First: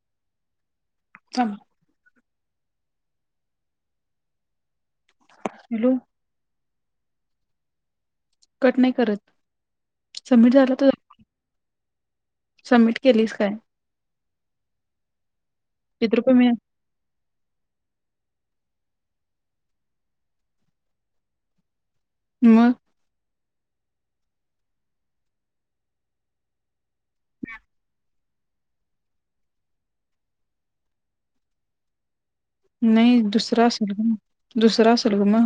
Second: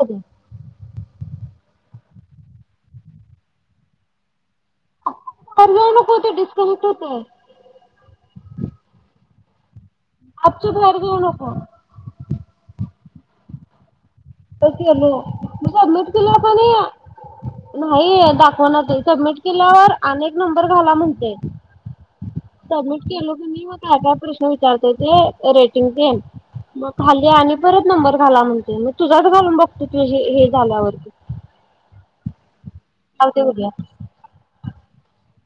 री ह. हॅलो बाहेर जाऊ नको. हम. कट नाही करत. सबमिट आपचु झाला तर बाहेर जाऊ नकै सबमिट केलीस काय? कसल मी सबमिट किती केलं रुपये मिळाले नाही. फोन सबमिट केल्यावर अनेक नंबर घाला म्हणते मग सबमिट केलंो की नाही मग का? प्रश्न विचारताय ते रेटिंग ते मग झाली आणि परत नंबर घाला म्हण. [unintelligible] तुझाच घालून बघतो तुझे हे झाल्यावरती. नाही चालते दुसरा बघूया असलं. दुसरा असलं ग म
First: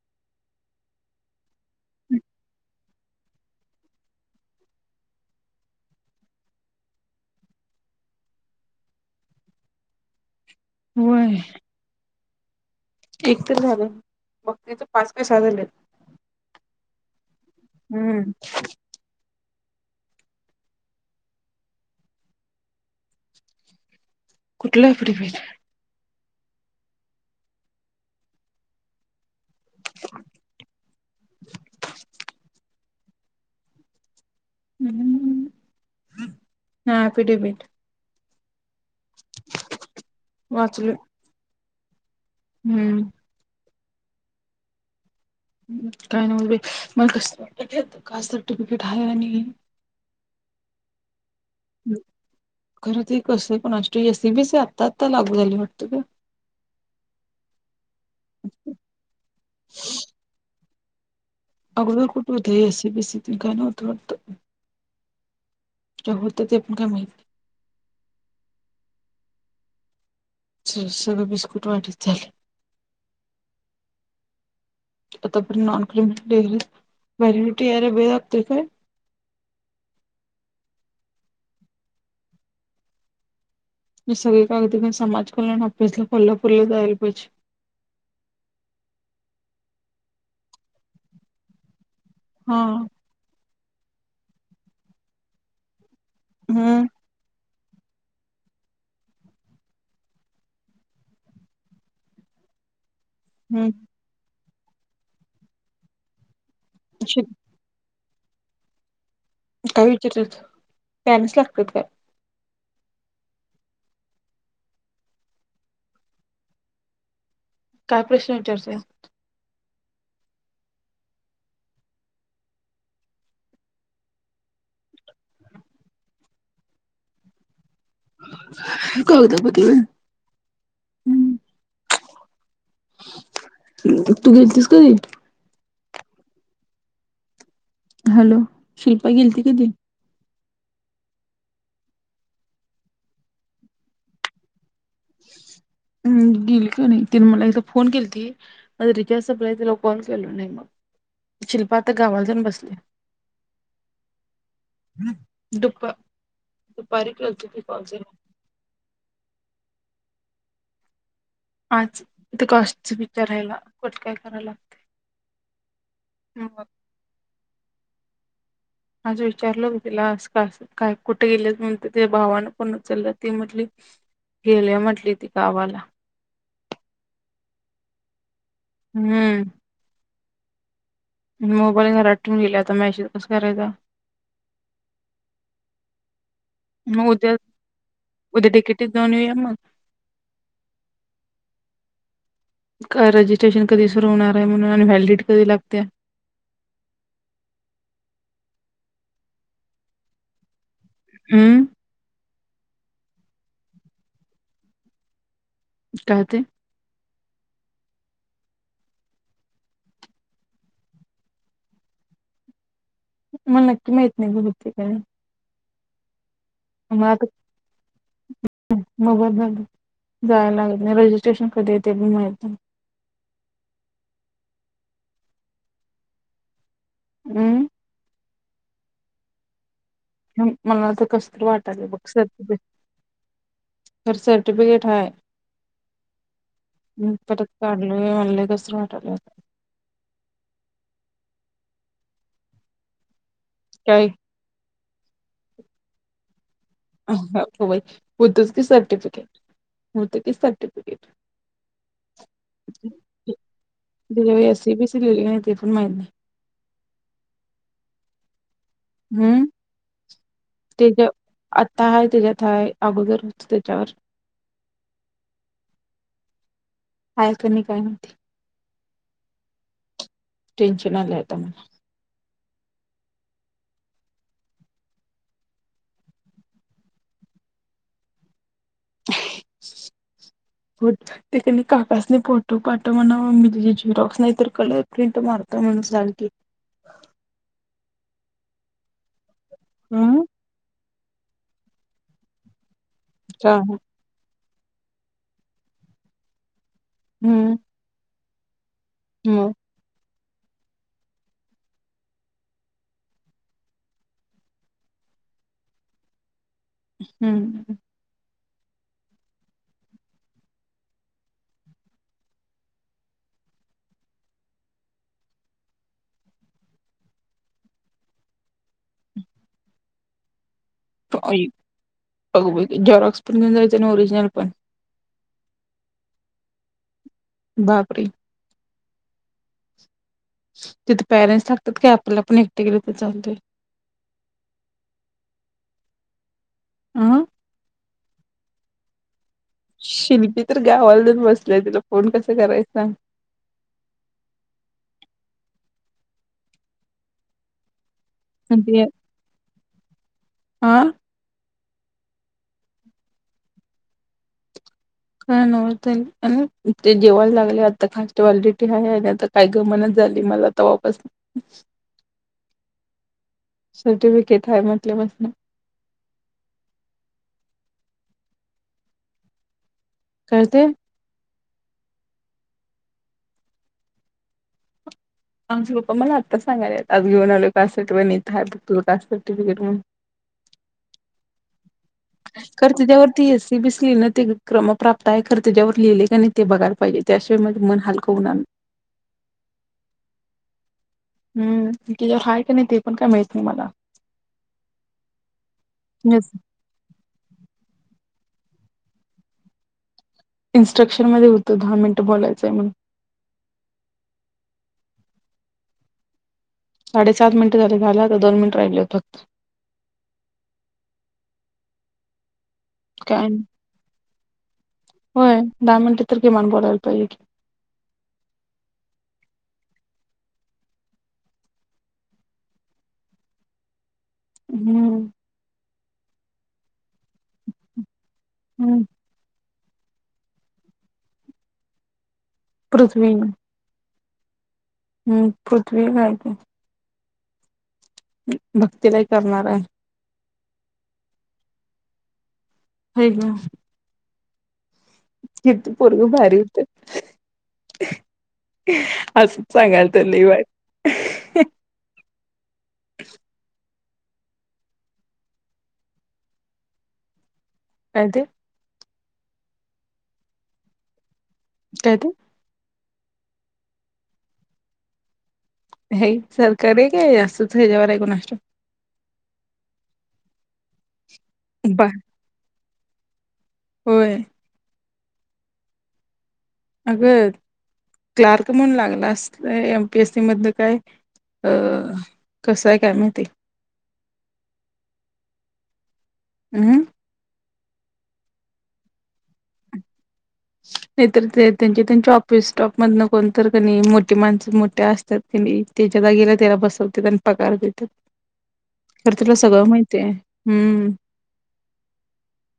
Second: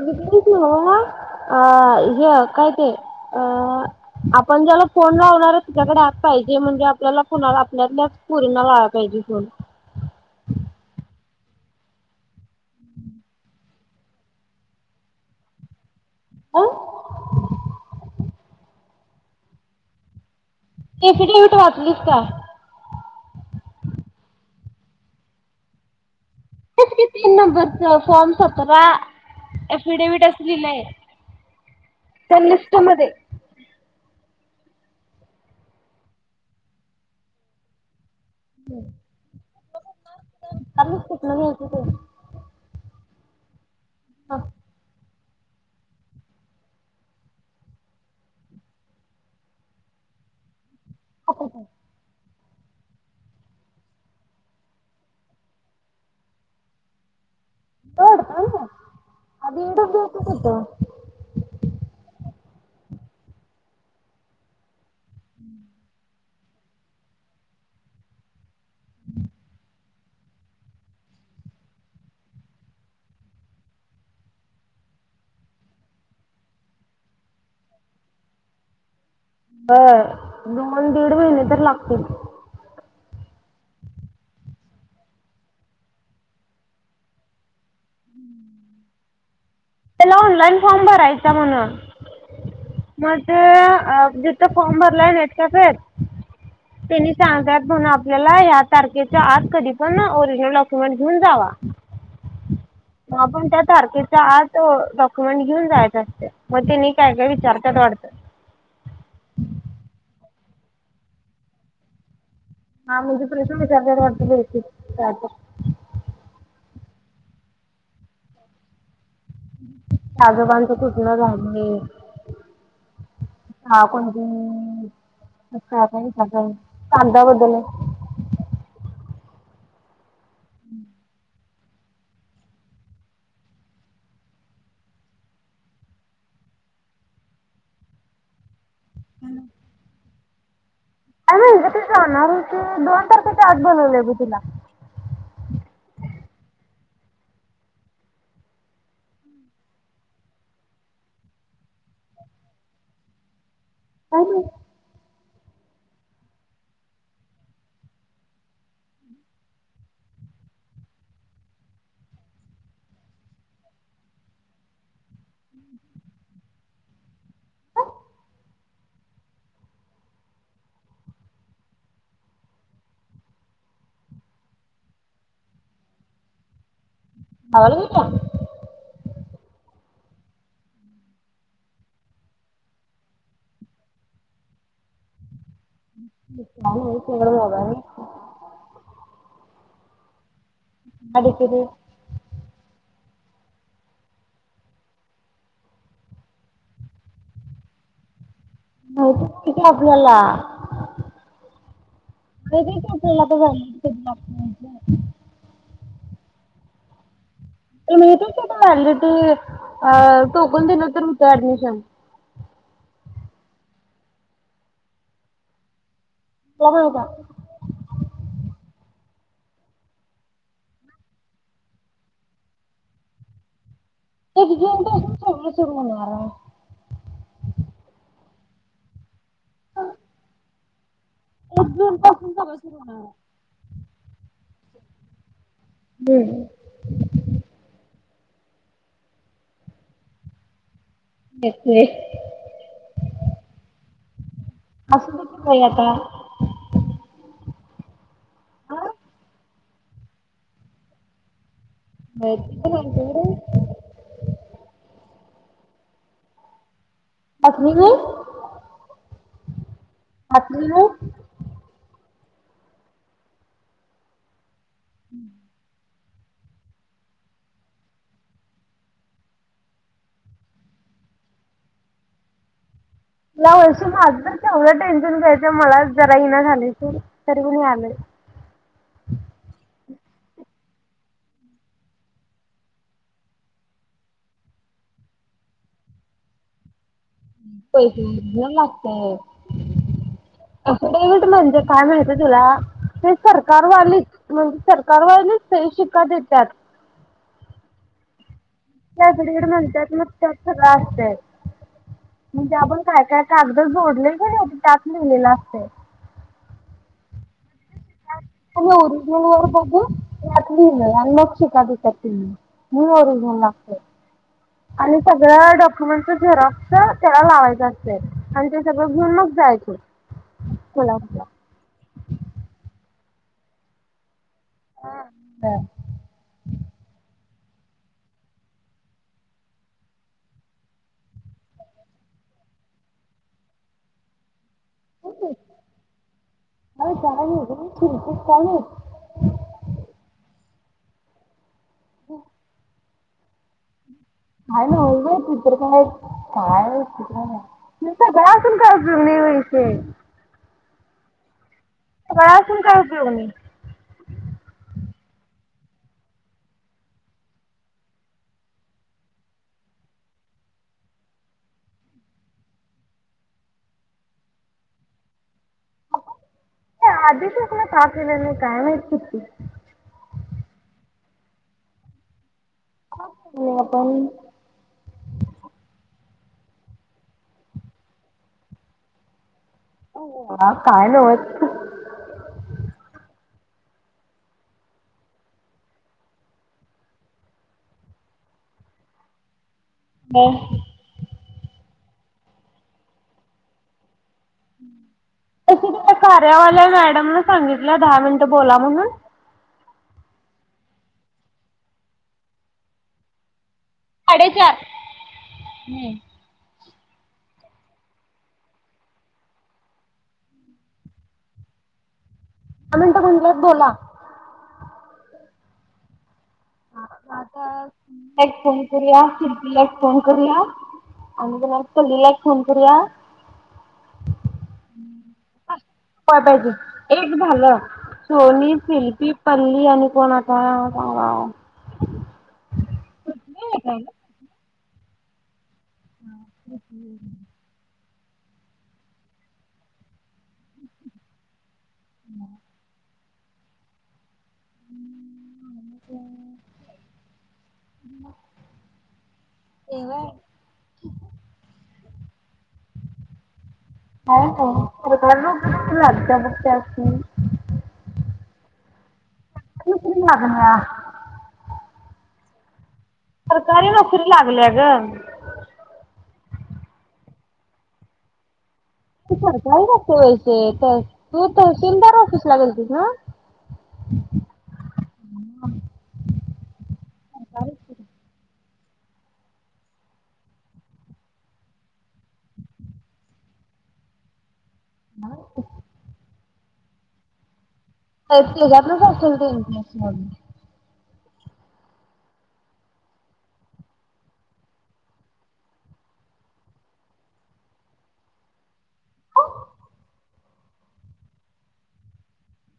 काय ते नव्ह अ काय ते आपण ज्याला फोन लावणार त्यांच्याकडे एप पाहिजे म्हणजे आपल्याला कोणाला आपल्यातलाच पुरींना लावायला पाहिजे फोन. होय. एक तर झालं मग त्याच पाच पैसा झाले. अ हम्म. ते [unintelligible] तु वाचलीस का? कुठला? [unintelligible] तेच की, तीन नंबरच फॉर्म सतरा अफिडेविडफ लिलय [unintelligible] [unintelligible] हा अफिडेविट हम्म! वाचलोय [unintelligible] हो हम्म! हा काय नव्हच बाई मला कस कास्ट सर्टिफिकेट हाय आणि [unintelligible] खरं ते कसं कोणास ठावूक एसीबीस आत्ता आता लागू झालयं वाटतं ग. [unintelligible] अगोदर कुठं होत. एसीबीसी तेन काय? नव्हतं वाटतं. [inaudible] होत, ते आपण काय माहित? सगळं बिस्कुट वाटचं झाले. [unintelligible] यायला वेळ लागतोय काय? [unintelligible] दीड महिने तर लागतील. हि सगळी कागद घेवून समाज कल्याण आँफिसला कोल्हापुरला जायला पाहिजे. त्याला ऑनलाइन फॉर्म भरायचा म्हणून, हा माझं अ जिथं फॉर्म भरलाय नेट कॅफेत हम्म तेनी सांगत्यात. म्हणून आपल्याला ह्या तारखेच्या आत कधी पण ओरिजनल डॉक्युमेंट घेऊन जावा. आपण त्या हम्म तारखेचा आत तो डॉक्युमेंट घेऊन, जायच असतयं. मग तेनी काय काय विचार [unintelligible] काय विचारत्यात, पँरेट्स लागत्यात काय? हा म्हणजे प्रश्न विचारत्यात वाटतं, बहुतेक. काय प्रश्न विचारत्यात? [unintelligible] [unintelligible] तू गेलतीस कधी? हॅलो! शिल्पा गेलती, कधी? अरे उद्या ती जाणार होती, दोन तारखेच्या आत बोलवलयं बघं तिला. गिलक नाही तिने मला एकदा फोन केली ती रिचार्जला तिला कॉल केल नाही मग शिल्पा आता गावाला जाऊन बसले. का दुप दुपारी कलते त कॉलते. आजथ कास्च विचारायला कठ काय कराय लागते. आजं विचारलं तिला अस का काय कुठे गेले म्हणते त भावानं पण उचललं ती म्हटली गेल्या म्हटली ती गावाला. गावाला गेल्या हम्म मोबाईल घरात ठेऊन गेल्या आता मॅसेज कस करायचा. भेटला काय नाही मग उद्या सगळं मोबाईल उद्या डी के टी जाऊन येऊया मग. डी के टी रजिस्ट्रेशन कधी सुरू होणार आहे म्हण अनव्हलिड कधी लागते. कळतय की आपणला हम्म कळल आपल्याला व्हॅलिडीटी कधी लागते काय ते ते माहिती आहे का आता ऑर्गेटी अ टोकन दिलं तर होतंय ऍडमिशन. मला नक्की माहित नाही, मग बघते काय. तुला माहित मग आहे [inaudible] मग बरं झालं जायायला लागत नाही. रजिस्ट्रेशन कधी आहे ते पण माहित नाही. तेच जून पासून सगळं सुरू होणार आहे. अं. मला तर कसतर आहे एक वाटायलय जून बघ. पासून [inaudible] सगळं सुरू होणार आहे. बर सर ते बिगट हाय. हम्म. मी परत काढलोय ऑनलाईन. कसं तर वाटायलंय. [inaudible] काय? असू दे की बाई आता. अग बाई हुतच की हां सर्टिफिकेट. हुत की सर्टिफिकेट. [unintelligible] यात सी बी सी लिहिले नाहीत. ते पण माहीत नाही. अखनी घेऊ? हम्म तेज आता आहे त्याच्यात. हाय अगोदरच त्याच्यावर. हम्म. हाय का नाही काय माहिती, टेन्शन आलंय आता मला. या वर्षी माझं तर तेवढ टेन्शन घ्यायचं मला जरा येईना झालय सोड. तरी मी आलोय. काकासनी फोटो पाठव म्हणावं मी तिच्या झेरॉक्स नाही तर कलर प्रिंट मारतो म्हणून सांग की. पहिलीतनं लागतंय. हम्म. डेमिट म्हणजे काय माहित आहे तुला? ते का सरकारवालीच म्हणजे सरकार वाणी सही शिक्का देत्यात. हम्म. ते असत तिकड मग म्हणत्यात म्हणून. त्यात सगळं असतंय. म्हणजे आपण काय काय कागद जोडलंय कानी, ते त्यात लिहिलेलं असतंय. हम्म. तुम्ही ओरिजिनल वर बघू त्यात लिहलं आणि मग शिक्का देत्यात तेनी मग ओरिजनल लागतय आणि सगळं डॉक्युमेंटच झेरॉक्स त्याला लावायचं असतंय. आणि ते सगळं घेऊन मग जायचं. कोल्हापूरला आई अगं बाई ते झेरॉक्स घेऊन जायचं आणि ओरिजनल पण. हा. बापरे! तिथे पेरेंट्स लागतात का, आपला आपण एकट गेलं तर चालतंय? हो. हाय का अ [unintelligible] एवढेच. [unintelligible] शिल्पी तर गावाला जाऊन बस - - ल्या. तिला फोन कसं करायचं सांग? काय नव्हचं बाई ती तर काय काय विचित्र हाय. तिजं सगळं असुन काय उपयोग नाही वैशे - - आं. सगळ असुन काय उपयोग नाही. काय नव्हचं ते आणि ते जिवाला लागलं आता खास [unintelligible] हाय आणि आता काय गमनाचं झाली मला तवा पसन- - सर्टिफिकेट हाय म्हटल्या पसन. आधी च आपला का केलं नाही काय माहिती शिल्पी - - काय ते? आपण - - आमचे पप्पा मला आत्ताच सागायल्यात. आज घेऊन आलो पास. आठवणीत आहे बघ तुजा. ह काय नव्हच. खर त्याच्यावरती एसी बिसी न ते क्रम प्राप्त आहे खर त्याच्यावर लिहिले का नाही ते बघायला पाहिजे. त्याशिवाय माझं मन हलक हुनार नाही. हम. हं. हम् तेच्यावर हाय काय नाही ते पण काय माहित नाही मला. कार्या वाल्या मॅडम न सांगितलं दहा मिनट बोला म्हणुन. इन्स्ट्रक्शन मध्ये होतं दहा मिनिटं बोलायचंय म्हणून. साडेचार. हम्. साडेसात मिनिट झाले झाला आता दोन मिनिट राहिल्यान फक्त. दहा मिनिट काय म्हटल्या नाही. बोला. होय. दहा मिनिटं तर किमान बोलायला पाहिजे की आता एक फोन करूया. कीर्ती ला एक फोन - - करूया आणि पल्ली ला एक फोन करूया. हम्म. काय पाहिजे? एक झालं सोनी, हम्म शिल्पी, प पल्ली आणि कोण आता सांगा. [unintelligible] पृथ्वी. [unintelligible] हम्म. पृथ्वी नाई काय? भक्तीला एक करणार आहे. [unintelligible] व्हय ग. किती पोरग भारी होत, असंच सांगालत लै वाईट. [unintelligible] [unintelligible] [inaudible] [unintelligible] काय ते. सरकारी नोकरी लागल्या ग. हाई सरकारी काय जास्त हेज्यावरच हाय कोणास ठाऊक. तो सरकारी जातोय वैशे त तू ठाऊक बा तहसीलदार ऑफीसला गेलातीस. हं [unintelligible] [inaudible] होय. [unintelligible] अग क्लारक म्हणून लागला अस एम पी एस सी मधन काय कस हाय काय माहिती. [unintelligible] हम्म. [unintelligible] त्यातलच असल [unintelligible] नाही तर ते त्यांच्या त्यांच्या ऑफिस स्टॉप मधन कोण तर कणी मोठीे माणसं मोठ्या असतात कनी त्याच्या जागेला त्याला बसवतात आणि पगार देत्यात, खर तेला सगळं माहिती हाय. हम्म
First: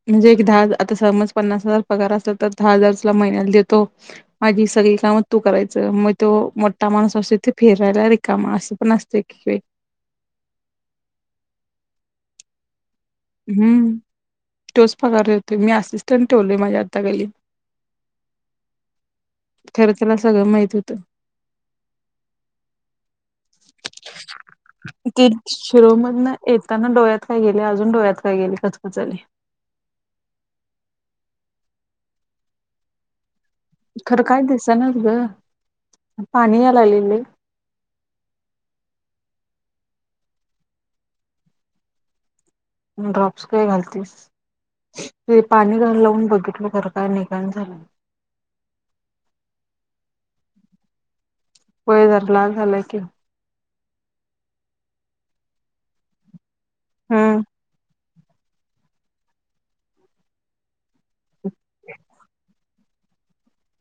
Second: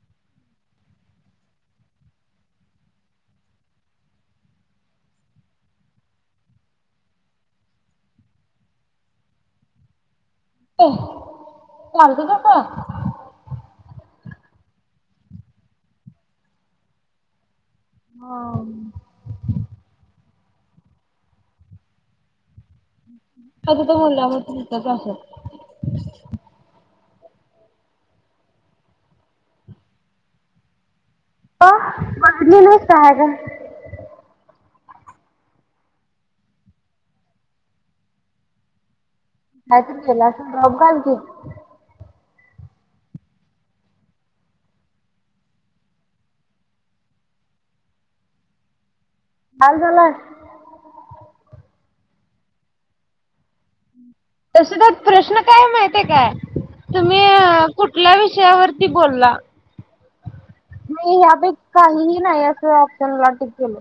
म्हणजे एक दहा आता समज पन्नास हजार पगार असला तर दहा हजार तुला महिन्याला देतो माझी सगळी कामं तू करायचं, मग तो मोठा माणूस असतोय तो फिरायला रिकामा असं पण असतं की [unintelligible] चालतंय तस. हम्म तोच पगार देतोय, मी असिस्टंट ठेवलय माझ्या हाताखाली. हा खर तेला सगळं माहित होत. [unintelligible] आता तो मुलगा मग तिथंच असेल. ते शिरोळ मधन येताना डोळ्यात काय गेले अजून डोळ्यात काय गेले खचकचा लय. मग बघितली नाहीस काय हाय काय. खरं काय दिसणाच ग, पाणी या लागलय लय. कायतरी गेल असल ड्रॉप घाल की. ड्रॉप्स काय घालतीस, ते पाणी लावून बघितलो खरं काय निघाना झालंय. लाल झालाय? होय जरा लाल झालाय कि. तस तर प्रश्न काय महित आहे काय तुम्ही हम्म कुठ कुठल्या विषयावरती बोलला यापे काहीही नाही असं ला ट केल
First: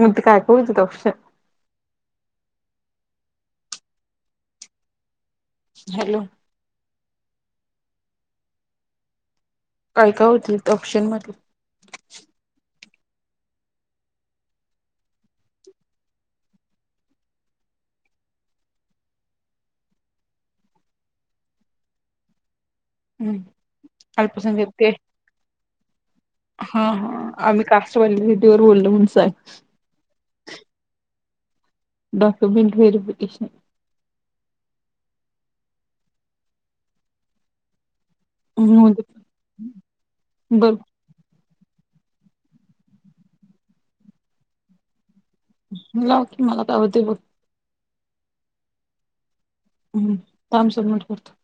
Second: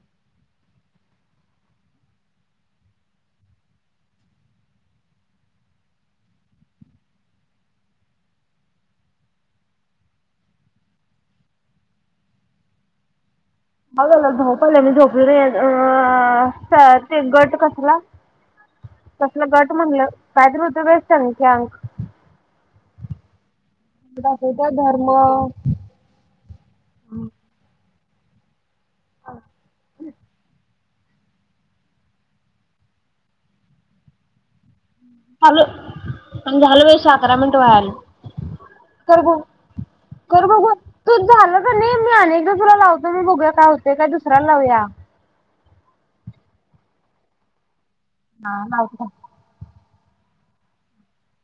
मुद कायकत तौश हॅलो. काय काय होतील ऑप्शनमध्येध्ये बला ाऊ पहिलं मी झोपले र ते गट कसला कसला गट म्हटलं कायतरी होत बेट संख अंक हम्म. दाखवत्या अल्पसंख्याकक धर्म हा हा आम्ही का? [unintelligible] बोलो म्हणुन सांग. Document verification. झालं आणि झालं व्यवस्थित अकरा मिनीट व्हायलीत. कर बघु, कर बघु बर तूच झाल ना नाही मी अनेकदा तुला लावतो मी बघूया काय होते काय दुसऱ्याला लावूया. लाव की मला काय हुतयं बघ. हा लावतो. हम्म, थांब सबमिटम करतो.